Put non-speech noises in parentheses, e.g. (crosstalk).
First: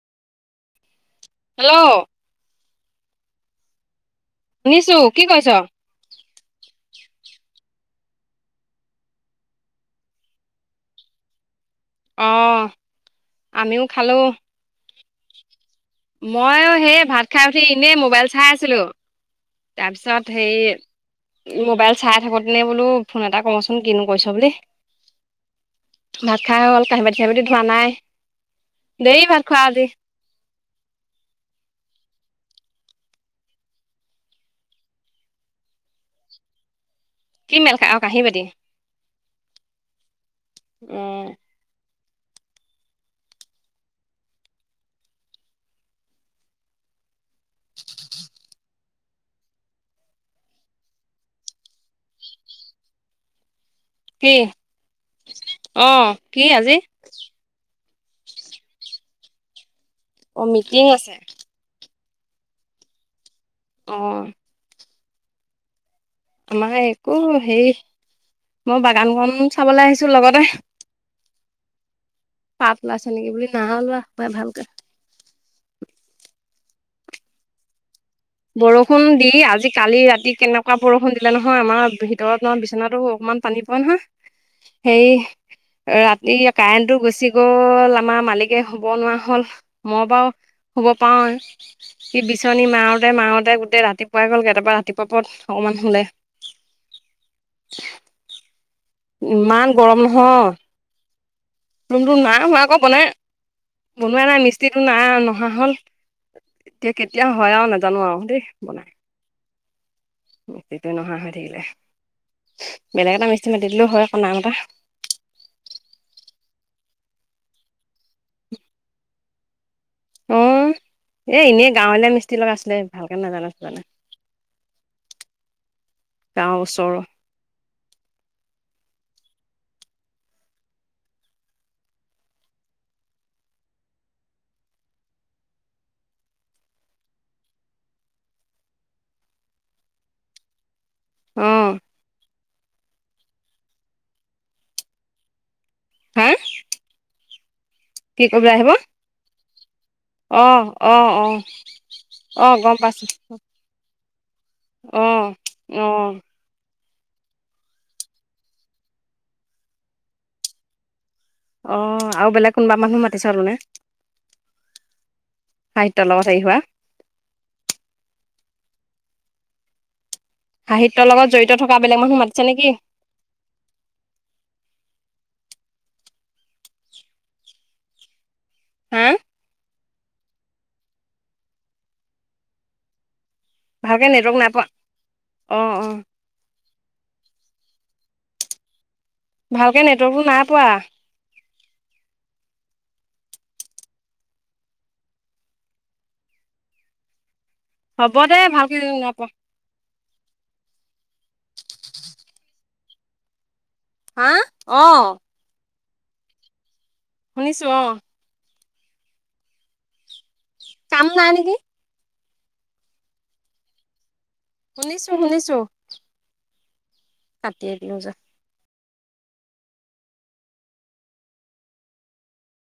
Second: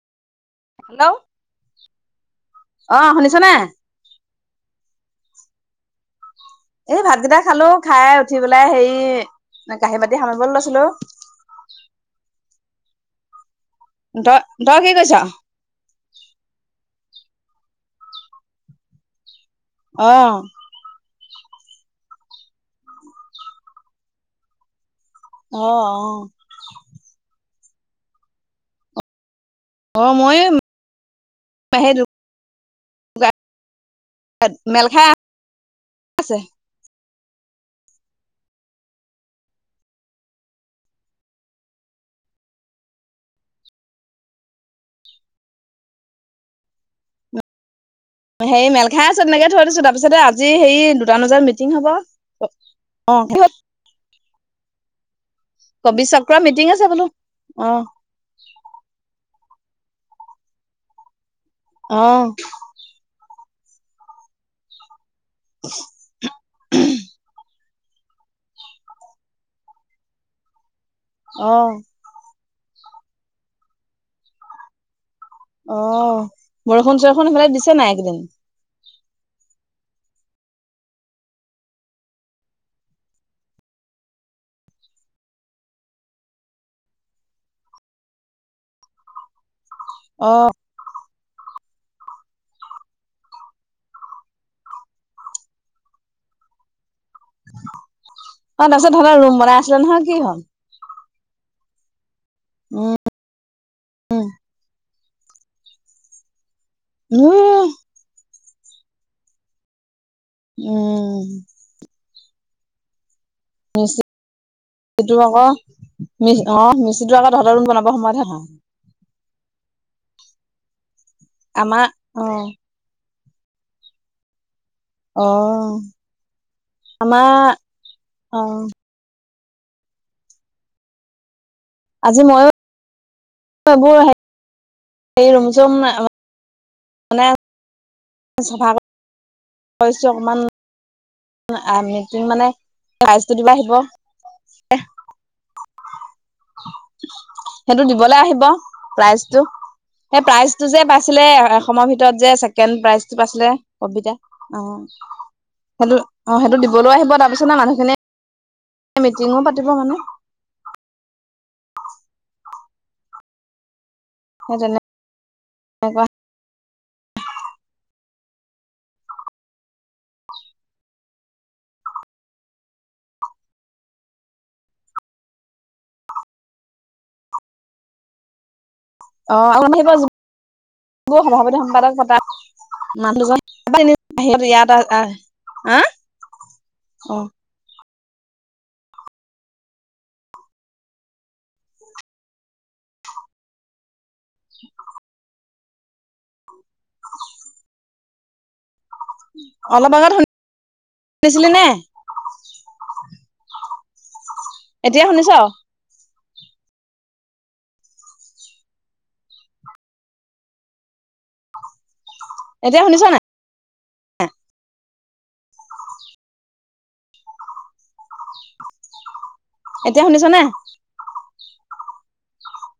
Hello? Hello? অ', শুনিছনে? শুনিছোঁ কি কৰিছ? এই ভাতকেইটা খালো খাই উঠি পেলাই হেৰি কাঁহী বাতি সামৰিবলৈ লৈছিলো। অঁ', আমিও খালো তই কি কৰিছ? মইও সেই ভাত খাই উঠি এনেই মোবাইল চাই আছিলোঁ। অ তাৰপিছত সেই মোবাইল চাই থাকোতে নে বোলো ফোন এটা কমচোন কিনো কৰিছ বুলি। অ', অ'। ভাত খাই হ'ল কাঁহী বাতি চাহি বতি ধোৱা নাই দেৰি ভাত খোৱা আজি। অ', মইও (unintelligible) (unintelligible) মেলখাই আছে। কি মেল খায় অ', কাঁহি বাতি। উম। হেৰি মেল খাই আছে তেনেকে থৈ দিছো তাৰপিছতে আজি হেৰি দুটান বজাত মিটিং হব। অ'। কি? অ কবি কি চক্ৰৰ মিটিং আজি আছে বোলো অ'। অ', মিটিং আছে? অ'। অ'। উ (unintelligible) আমাৰ একো হেই মই বাগানখন চাবলৈ আহিছোঁ, লগতে অ'। পাপ ওলাইছে নেকি বুলি নাই ওলোৱা পাই ভালকে। অ' বৰষুণ চৰষুণ সেইফালে দিছে নাই একেইদিন? বৰষুণ দি আজি কালি ৰাতি কেনেকুৱা বৰষুণ দিলে নহয় আমাৰ ভিতৰত ম বিচনাতো অকমান পানী পৰে নহয়। হেই ৰাতি কাৰেণ্টটো গুচি গ'ল আমাৰ মালিকে শুব নোৱাৰা হ'ল। মই অ বাৰু শুব পাৰো সি বিচনী মাৰ ৰোতে মাৰোতে গোটেই ৰাতিপুৱাই গ'লগৈ, তাৰপা ৰাতিপুৱা পৰত অকমান শুলে। অ নাছ ধন (unintelligible) ইমান গৰম নহয়। ৰুমটো নাই হোৱা আকৌ উম বনাই, বনোৱা নাই মিস্ত্ৰীটো না নহা হ'ল। এতিয়া কেতিয়া হয় আৰু উম নাজানো আৰু দেই বনাই। মিস্ত্ৰীটোৱে নহা উম হৈ থাকিলে, বেলেগ এটা মিস্ত্ৰী মাতি দিলেওঁ হয় আকৌ নাই মতা। সিটো আকৌ মি অ মিস্ত্ৰীটো আকৌ তহ'তৰ ৰুম বনাব সময়হে নহা হয়। অ এ এনে আমাৰ গাঁৱলীয়া অ মিস্ত্ৰী লগাইছিলে ভালকে নাজানে ছাজানে অ' গাঁৱৰ ওচৰৰ আমাৰ অ'। আজি মইয়ো (unintelligible) এই ৰুম চুম মানে চফা কৰি ছো অকমান অ আমিতো মানে প্ৰাইজটো দিব আহিব। হা সেইটো দিবলৈ কি আহিব কবলৈ প্ৰাইজটো। সেই অ প্ৰাইজটো যে অ পাইছিলে অ এ অসমৰ ভিতৰত যে অ গম ছেকেণ্ড পাইছো প্ৰাইজটো পাইছিলে কবিতা অ'। অ সেইটো অ' সেইটো দিবলৈ আহিব তাৰপিছতে মানুহখিনি মিটিঙো পাতিব মানে। অ' আৰু বেলেগ কোনোবা মানুহ মাতিছ আৰু মানে। সৌ জানে সাহিত্যৰ লগত হেৰি হোৱা। সাহিত্যৰ লগত জড়িত থকা বেলেগ মানুহ মাতিছে নেকি? হা অ আৰু (unintelligible) সব সভাপতি সম্পাদক পতা মানুহ দুজন ত এ ভালকে নেটৱৰ্ক সিহত নাই পোৱা ইয়াত অ আহ অ হ অ (unintelligible) ভালকৈ নেটৱৰ্কটো নাই পোৱা। (unintelligible) হ'ব দে ভালকে যদি নাইপোৱা। অলপ আগত শুনিছিলি নে? হা অ'। এতিয়া শুনিছ শুনিছোঁ অ'। কাম নাই নেকি? এতিয়া শুনিছনে নাই? শুনিছোঁ শুনিছোঁ। কাটি দিওঁ যো (inaudible) এতিয়া শুনিছ নে?